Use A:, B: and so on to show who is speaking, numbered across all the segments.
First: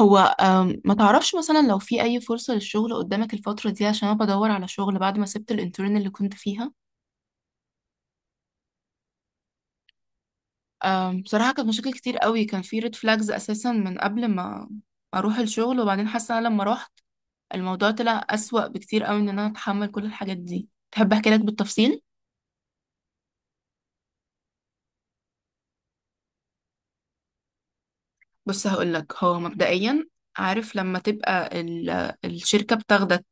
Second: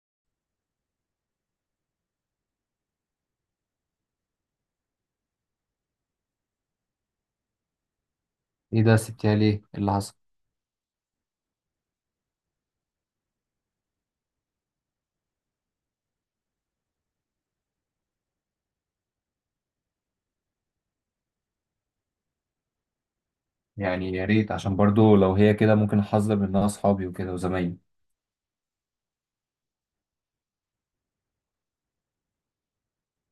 A: هو ما تعرفش مثلا لو في أي فرصة للشغل قدامك الفترة دي، عشان أنا بدور على شغل بعد ما سبت الانترن اللي كنت فيها.
B: ايه ده سبتيها ليه؟ إيه اللي حصل؟
A: بصراحة كانت مشاكل كتير قوي، كان في ريد فلاجز أساسا من قبل ما أروح الشغل. وبعدين حاسة أنا لما رحت الموضوع طلع أسوأ بكتير قوي إن أنا أتحمل كل الحاجات دي. تحب أحكي لك بالتفصيل؟
B: يعني يا ريت، عشان برضو لو هي كده ممكن احذر منها اصحابي وكده وزمايلي.
A: بص هقولك، هو مبدئيا عارف لما تبقى الشركة بتاخدك،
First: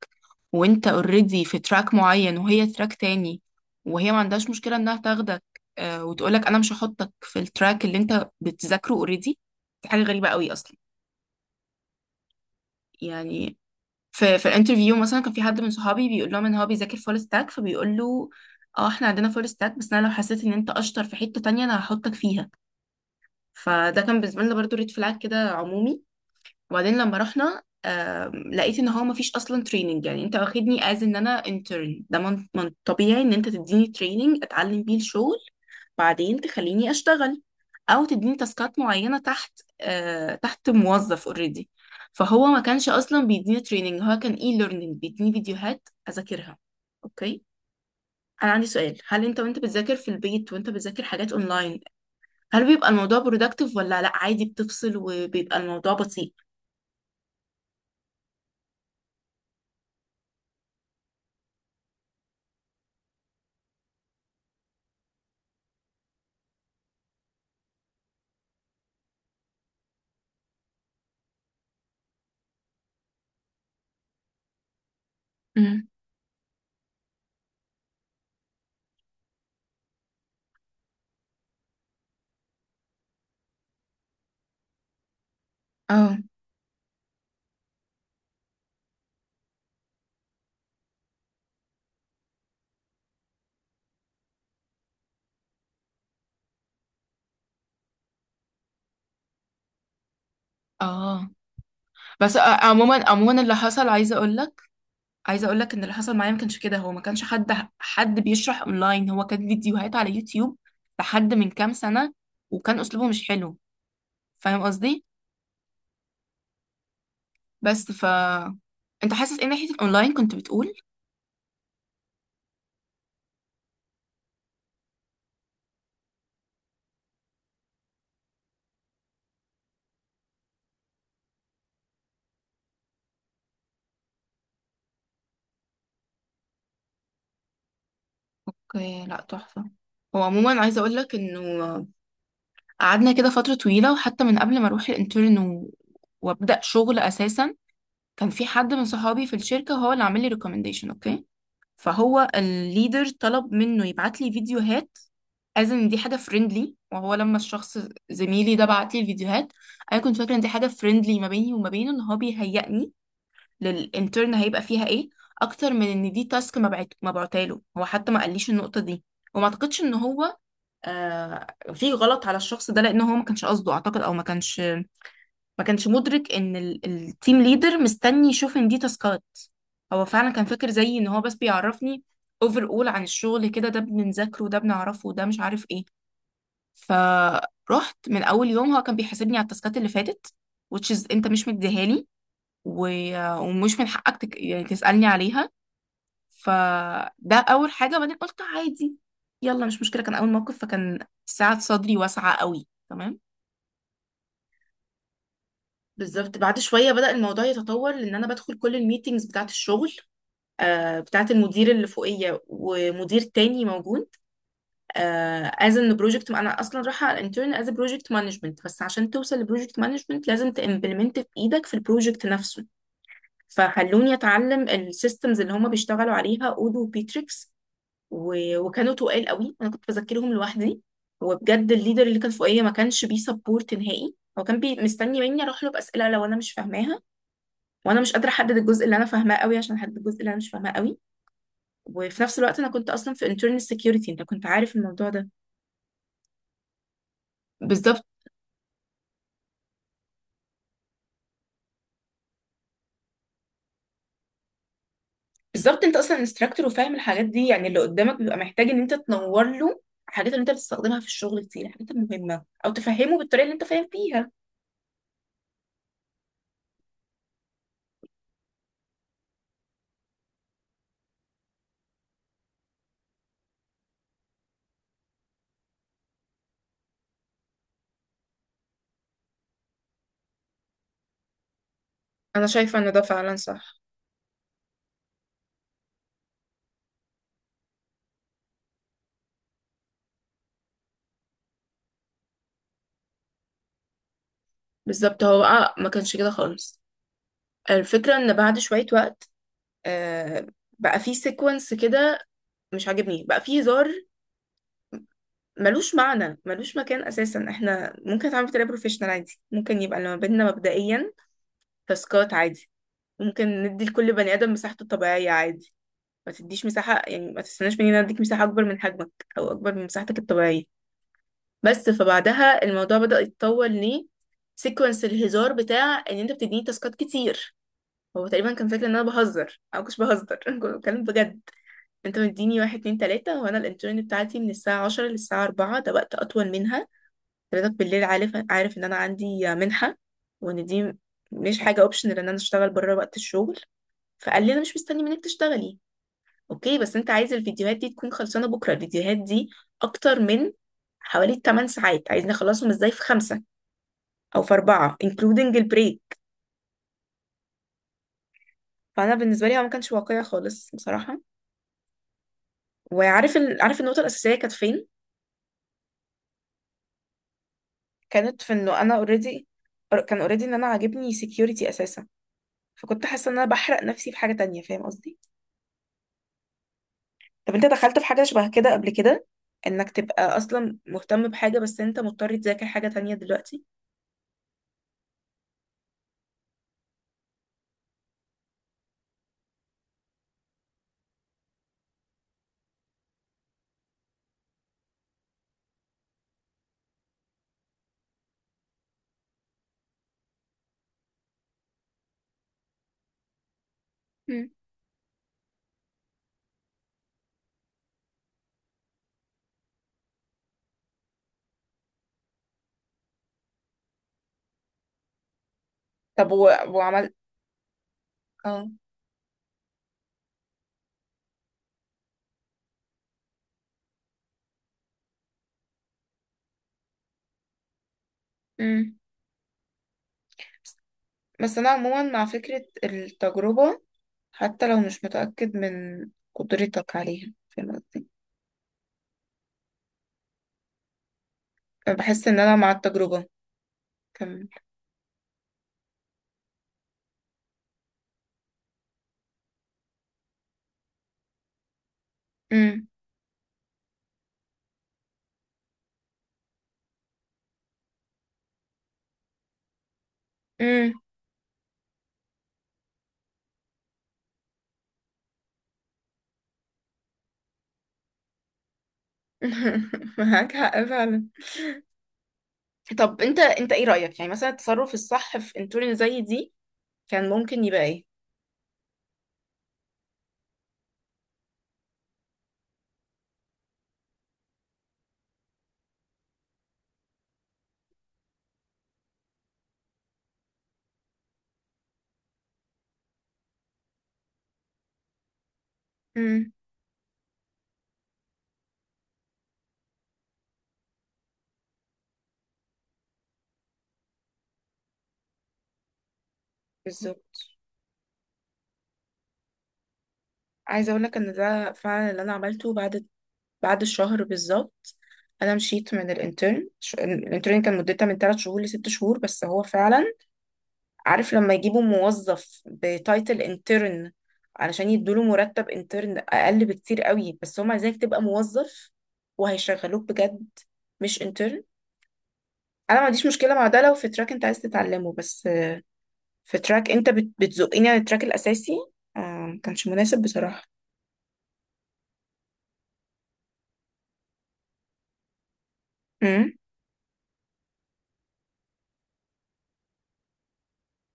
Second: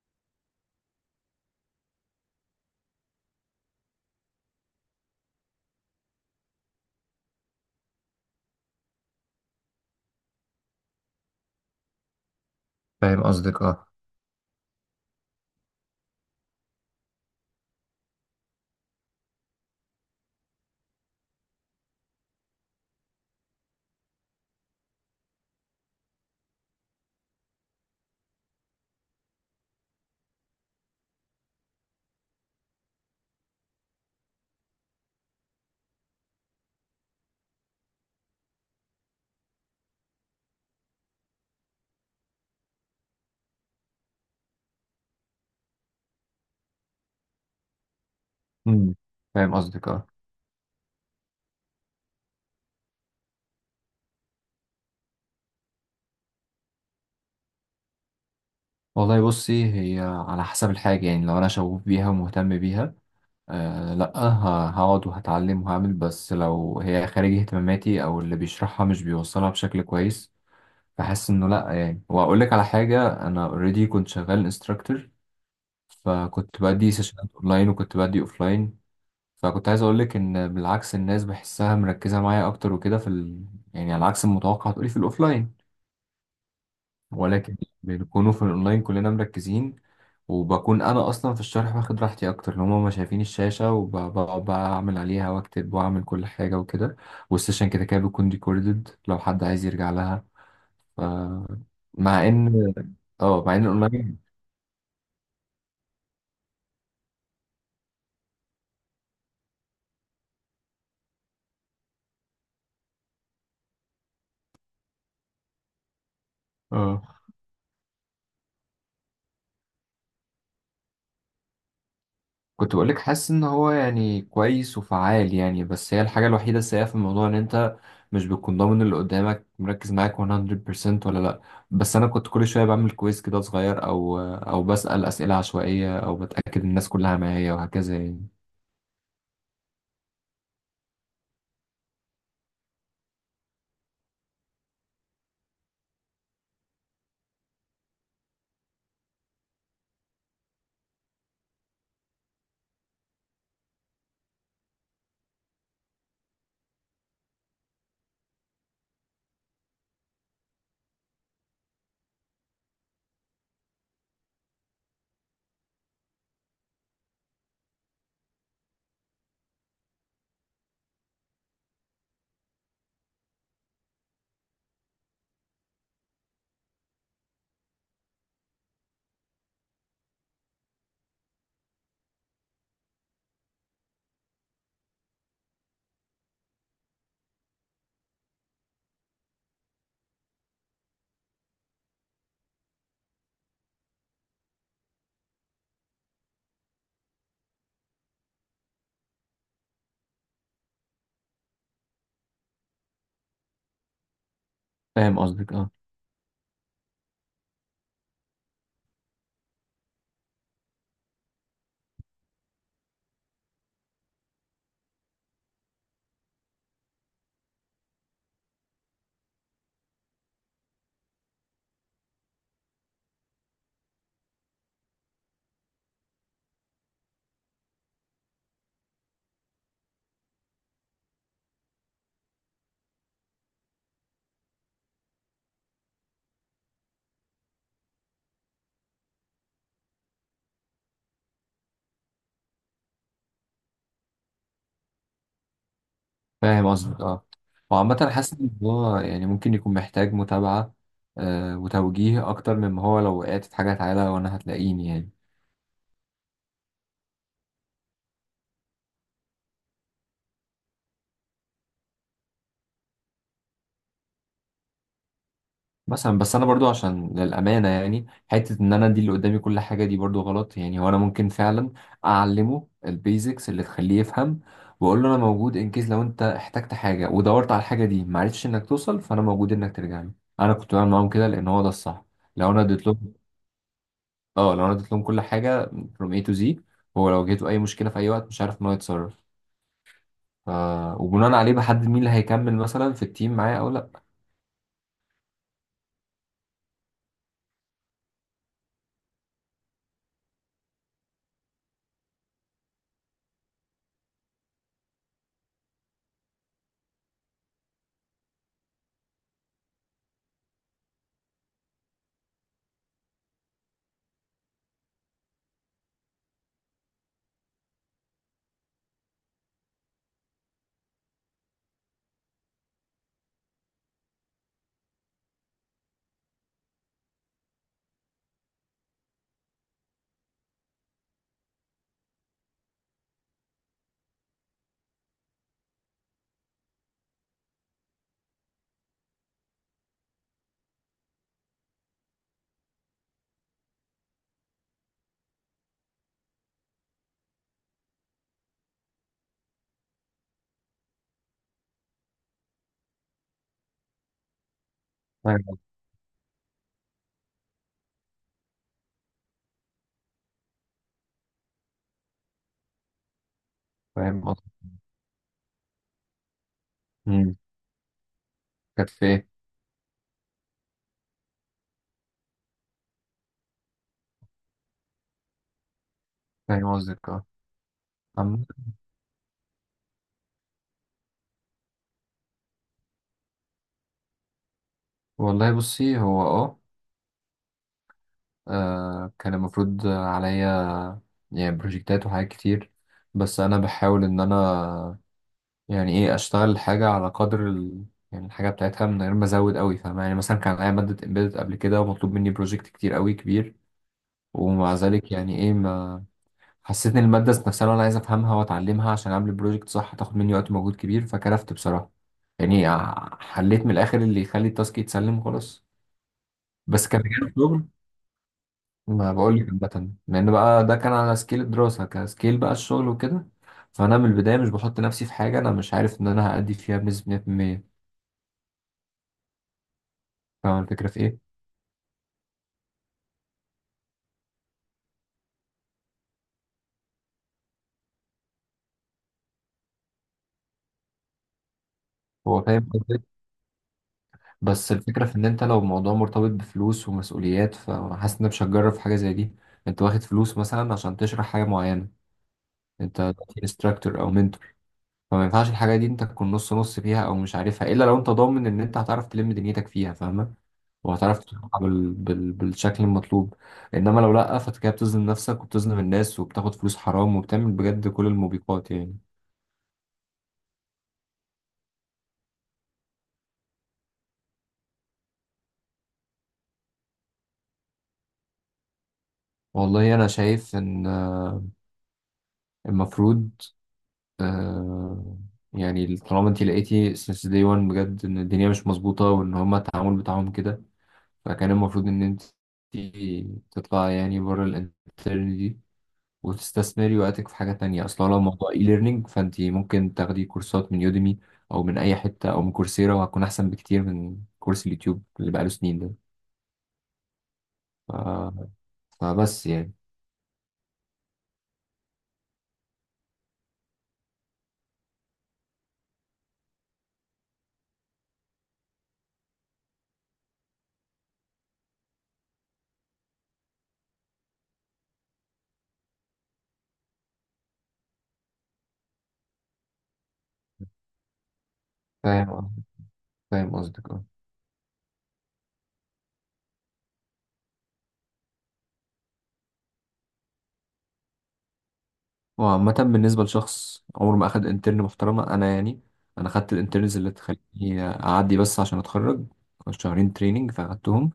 A: وانت اوريدي في تراك معين وهي تراك تاني، وهي ما عندهاش مشكلة انها تاخدك. آه، وتقولك انا مش هحطك في التراك اللي انت بتذاكره اوريدي. دي حاجة غريبة قوي اصلا.
B: فاهم
A: يعني
B: قصدك، اه.
A: في الانترفيو مثلا، كان في حد من صحابي بيقول لهم ان هو بيذاكر فول ستاك، فبيقول له اه احنا عندنا فول ستاك، بس انا لو حسيت ان انت اشطر في حتة تانية انا هحطك فيها. فده كان بالنسبة لنا برضو ريد فلاج كده عمومي. وبعدين لما رحنا لقيت ان هو مفيش اصلا تريننج. يعني انت واخدني از ان انا انترن، ده من طبيعي ان انت تديني تريننج اتعلم بيه الشغل، بعدين تخليني اشتغل، او تديني تاسكات معينه تحت موظف اوريدي. فهو ما كانش اصلا بيديني تريننج، هو كان اي ليرنينج بيديني فيديوهات اذاكرها. اوكي، انا عندي
B: امم.
A: سؤال. هل انت
B: فاهم
A: وانت
B: قصدك،
A: بتذاكر
B: اه.
A: في البيت وانت بتذاكر حاجات اونلاين، هل بيبقى الموضوع برودكتيف ولا لا عادي بتفصل وبيبقى الموضوع بطيء؟
B: والله بصي، هي على حسب الحاجة. يعني لو أنا شغوف بيها ومهتم بيها، لأ، هقعد وهتعلم وهعمل. بس لو هي خارج اهتماماتي أو اللي بيشرحها مش بيوصلها بشكل كويس، بحس إنه لأ. يعني وأقول لك على حاجة، أنا أوريدي كنت شغال انستراكتور،
A: امم،
B: فكنت بدي سيشنات أونلاين وكنت بدي أوفلاين، فكنت عايز اقول لك ان بالعكس الناس بحسها مركزه معايا اكتر وكده في ال... يعني على عكس المتوقع هتقولي في الاوفلاين،
A: اه،
B: ولكن بنكونوا في الاونلاين كلنا مركزين، وبكون انا اصلا في الشرح واخد راحتي اكتر ان هما ما شايفين الشاشه، وبقعد بقى اعمل عليها واكتب واعمل كل حاجه وكده. والسيشن كده كده بيكون ريكوردد لو حد عايز يرجع لها. ف...
A: اه.
B: مع
A: بس آه،
B: ان،
A: عموما
B: اه، مع
A: اللي
B: ان
A: حصل عايزه
B: الاونلاين،
A: اقول لك، عايزه اقول لك ان اللي حصل معايا ما كانش كده. هو ما كانش حد بيشرح اونلاين، هو كان فيديوهات على يوتيوب لحد من كام سنه، وكان اسلوبه مش حلو. فاهم قصدي؟
B: اه،
A: بس انت حاسس ايه ناحيه الاونلاين كنت بتقول؟
B: كنت بقولك حاسس ان هو يعني كويس وفعال يعني. بس هي الحاجة الوحيدة السيئة في الموضوع ان انت مش بتكون ضامن اللي قدامك مركز معاك 100% ولا لا. بس انا كنت كل شوية بعمل كويس كده صغير او بسأل اسئلة عشوائية او بتأكد الناس كلها معايا وهكذا يعني.
A: اوكي، لا تحفه. هو عموما عايزه اقول لك انه قعدنا كده فتره طويله، وحتى من قبل ما اروح الانترن وابدا شغل اساسا، كان في حد من صحابي في الشركه هو اللي عامل لي ريكومنديشن. اوكي، فهو الليدر طلب منه يبعت لي فيديوهات از ان دي حاجه فريندلي. وهو لما الشخص، زميلي ده، بعت لي الفيديوهات، انا كنت فاكره ان دي حاجه فريندلي ما بيني وما بينه، ان هو بيهيئني للانترن، هيبقى فيها ايه، اكتر من ان دي تاسك. ما بعتاله. هو حتى ما قاليش النقطه دي. وما اعتقدش ان هو، آه في غلط على الشخص ده، لان هو ما كانش قصده اعتقد، او ما كانش مدرك ان التيم ليدر مستني يشوف ان دي تاسكات. هو فعلا كان فاكر زيي ان هو بس بيعرفني اوفر اول عن الشغل، كده ده بنذاكره، ده بنعرفه، ده مش عارف ايه. فرحت من اول يوم هو كان بيحاسبني على التاسكات اللي فاتت، which is انت مش مديها لي، و... ومش من حقك يعني تسألني عليها. فده اول حاجة. بعدين قلت عادي، يلا مش مشكلة، كان اول موقف، فكان ساعة صدري واسعة قوي تمام.
B: فاهم قصدك، اه.
A: بالظبط، بعد شويه بدأ الموضوع يتطور، لان انا بدخل كل الميتينجز بتاعه الشغل، بتاعه المدير اللي فوقيه ومدير تاني موجود، از ان بروجكت. انا اصلا رايحه على انترن از بروجكت مانجمنت، بس عشان توصل لبروجكت مانجمنت لازم تمبلمنت في ايدك في البروجكت نفسه. فخلوني اتعلم السيستمز اللي هم بيشتغلوا عليها، اودو وبيتريكس، و- وكانوا تقال قوي، انا كنت بذاكرهم لوحدي. وبجد الليدر اللي كان فوقيه ما كانش بيسبورت نهائي، هو كان بي مستني مني اروح له باسئله لو انا مش فاهماها، وانا مش قادره احدد الجزء اللي انا فاهماه قوي عشان احدد الجزء اللي انا مش فاهماه قوي. وفي نفس الوقت انا كنت اصلا في internal security، انت كنت عارف الموضوع ده.
B: فاهم قصدك، اه.
A: بالظبط.
B: وعامة حاسس ان هو يعني ممكن يكون محتاج متابعة وتوجيه اكتر مما هو. لو وقعت في حاجة تعالى وانا هتلاقيني يعني.
A: بالظبط، انت اصلا انستراكتور وفاهم الحاجات دي، يعني اللي قدامك بيبقى محتاج ان انت تنور له الحاجات اللي انت بتستخدمها في الشغل، كتير الحاجات المهمه، او تفهمه بالطريقه اللي انت فاهم فيها.
B: مثلا بس انا برضو، عشان للامانه يعني، حته ان انا ادي اللي قدامي كل حاجه دي برضو غلط يعني. هو انا ممكن فعلا اعلمه البيزكس اللي تخليه يفهم، واقول له انا موجود ان كيس لو انت احتجت حاجه ودورت على الحاجه دي ما عرفتش انك توصل، فانا موجود انك ترجع لي. انا كنت بعمل معاهم كده لان هو ده الصح.
A: انا
B: لو انا
A: شايفه
B: اديت
A: ان ده
B: لهم،
A: فعلا صح.
B: اه، لو انا اديت لهم كل حاجه from A to Z، هو لو جيته اي مشكله في اي وقت مش عارف ان هو يتصرف. ف... وبناء عليه بحدد مين اللي هيكمل مثلا في التيم معايا او لا.
A: بالظبط، هو بقى ما كانش كده خالص. الفكره ان بعد شويه وقت، آه بقى في سيكونس كده مش عاجبني، بقى في هزار ملوش معنى ملوش مكان اساسا. احنا ممكن نتعامل بطريقه بروفيشنال عادي، ممكن يبقى اللي ما بيننا مبدئيا تاسكات عادي، ممكن ندي لكل بني ادم مساحته الطبيعيه عادي، ما تديش مساحه. يعني ما تستناش مني ان أنا اديك مساحه اكبر من حجمك، او اكبر من مساحتك الطبيعيه. بس فبعدها الموضوع بدأ يتطور ليه، سيكونس الهزار بتاع ان انت بتديني تاسكات كتير. هو تقريبا كان فاكر ان انا بهزر، او مش بهزر. كنت بتكلم بجد. انت مديني واحد اتنين تلاته، وانا الانترن بتاعتي من الساعه 10 للساعه 4، ده وقت اطول منها. حضرتك بالليل، عارف ان انا عندي منحة، وان دي مش حاجة اوبشنال ان انا اشتغل بره وقت الشغل. فقال لي انا مش مستني منك تشتغلي. اوكي، بس انت عايز الفيديوهات دي تكون خلصانة بكرة. الفيديوهات دي اكتر من حوالي 8 ساعات، عايزني اخلصهم ازاي في خمسة، او في اربعة including
B: فاهم،
A: البريك؟ فانا بالنسبة لي هو ما كانش واقعي خالص بصراحة. وعارف عارف النقطة
B: فاهم
A: الأساسية
B: قصدي.
A: كانت فين؟
B: مم.
A: كانت في انه
B: كانت
A: انا
B: في ايه؟
A: اوريدي، كان اوريدي ان انا عاجبني security اساسا، فكنت حاسة ان انا بحرق نفسي في حاجة تانية. فاهم قصدي؟
B: فاهم قصدك، اه.
A: طب انت دخلت في حاجة
B: عم-
A: شبه كده قبل كده؟ انك تبقى اصلا مهتم بحاجة بس انت مضطر تذاكر حاجة تانية دلوقتي؟
B: والله بصي، هو اه، كان المفروض عليا يعني بروجكتات وحاجات كتير، بس انا بحاول ان انا يعني ايه اشتغل حاجه على قدر ال... يعني الحاجه بتاعتها من غير ما ازود قوي. فاهم يعني؟ مثلا كان عليا ماده امبيدد قبل كده ومطلوب مني بروجكت كتير قوي كبير،
A: مم.
B: ومع ذلك يعني ايه، ما حسيت ان الماده ذات نفسها انا عايز افهمها واتعلمها عشان اعمل بروجكت صح، هتاخد مني وقت ومجهود كبير، فكرفت بصراحه. يعني حليت من الاخر اللي يخلي التاسك يتسلم خلاص.
A: طب
B: بس كان،
A: وعملت؟ اه.
B: ما بقول لك عامة، لأن بقى ده كان على سكيل الدراسة، كسكيل بقى الشغل وكده. فأنا من البداية مش بحط نفسي في حاجة أنا مش عارف إن أنا هأدي فيها بنسبة 100%.
A: مم.
B: فاهم الفكرة في إيه؟
A: بس انا عموما مع فكرة التجربة، حتى لو مش متأكد من قدرتك عليها. فاهم قصدي؟ بحس ان
B: هو
A: انا
B: فاهم
A: مع
B: قصدك.
A: التجربة. كم؟
B: بس الفكرة في إن أنت لو الموضوع مرتبط بفلوس ومسؤوليات، فحاسس إن أنا مش هتجرب في حاجة زي دي. أنت واخد فلوس مثلا عشان تشرح حاجة معينة،
A: مم.
B: أنت انستراكتور أو منتور، فما ينفعش الحاجة دي أنت تكون نص نص فيها أو مش عارفها، إلا لو أنت ضامن إن أنت هتعرف تلم دنيتك فيها. فاهمة؟
A: مم.
B: وهتعرف تطلع بال... بال... بالشكل المطلوب. انما لو لا، فانت كده بتظلم نفسك وبتظلم الناس وبتاخد فلوس حرام وبتعمل بجد كل الموبقات يعني.
A: معاك حق فعلا. طب انت ايه رأيك، يعني مثلا التصرف الصح في انتورن زي دي كان ممكن يبقى ايه؟
B: والله انا شايف ان المفروض، آه يعني طالما انت لقيتي since day one بجد ان الدنيا مش مظبوطة وان هما التعامل بتاعهم كده، فكان المفروض ان انت تطلع يعني بره الانترنت دي،
A: مم.
B: وتستثمري وقتك في حاجة تانية. أصلا لو موضوع اي ليرنينج، فأنت ممكن تاخدي كورسات من يوديمي أو من أي حتة أو من كورسيرا، وهتكون أحسن بكتير من كورس اليوتيوب اللي بقاله سنين ده.
A: بالظبط.
B: ف... فبس يعني.
A: عايزة أقولك إن ده فعلا اللي أنا عملته بعد، بعد الشهر بالظبط. أنا مشيت من الانترن. الانترن كان مدتها من 3 شهور لست شهور. بس هو فعلا عارف لما يجيبوا موظف بتايتل انترن علشان يدوله مرتب انترن أقل بكتير قوي، بس هم عايزينك تبقى موظف وهيشغلوك بجد، مش انترن.
B: فاهم.
A: أنا ما عنديش مشكلة
B: فاهم
A: مع ده
B: قصدك،
A: لو
B: اه.
A: في تراك أنت عايز تتعلمه، بس في تراك أنت بتزقني على التراك الأساسي. ما كانش مناسب بصراحة.
B: وعامة بالنسبة لشخص عمره ما أخد انترن محترمة، أنا يعني، أنا خدت الانترنز اللي تخليني أعدي بس عشان أتخرج، 2 شهرين تريننج فأخدتهم،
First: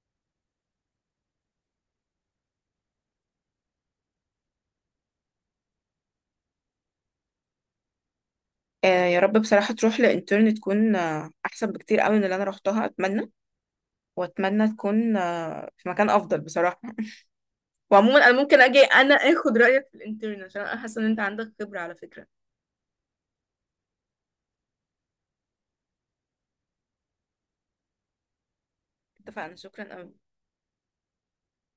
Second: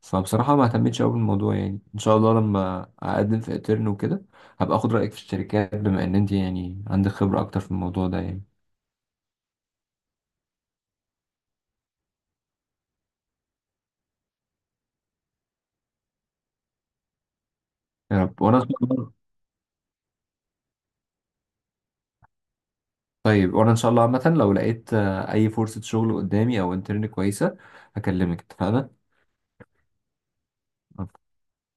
B: فبصراحة ما اهتمتش قوي بالموضوع. يعني ان شاء الله لما اقدم في اترن وكده، هبقى اخد رأيك في الشركات، بما ان انت يعني عندك خبرة اكتر في الموضوع ده يعني.
A: آه يا رب بصراحة تروح لإنترن تكون أحسن بكتير قوي من اللي أنا روحتها، أتمنى. وأتمنى تكون في مكان أفضل بصراحة.
B: يا
A: وعموما أنا
B: رب، وانا
A: ممكن
B: ان
A: أجي
B: شاء الله.
A: أنا آخد رأيك في الإنترن، عشان أنا حاسة إن أنت عندك خبرة على فكرة.
B: طيب وانا ان شاء الله عامة لو لقيت، اي فرصة شغل قدامي او انترن كويسة، هكلمك. اتفقنا؟
A: اتفقنا، شكرا قوي.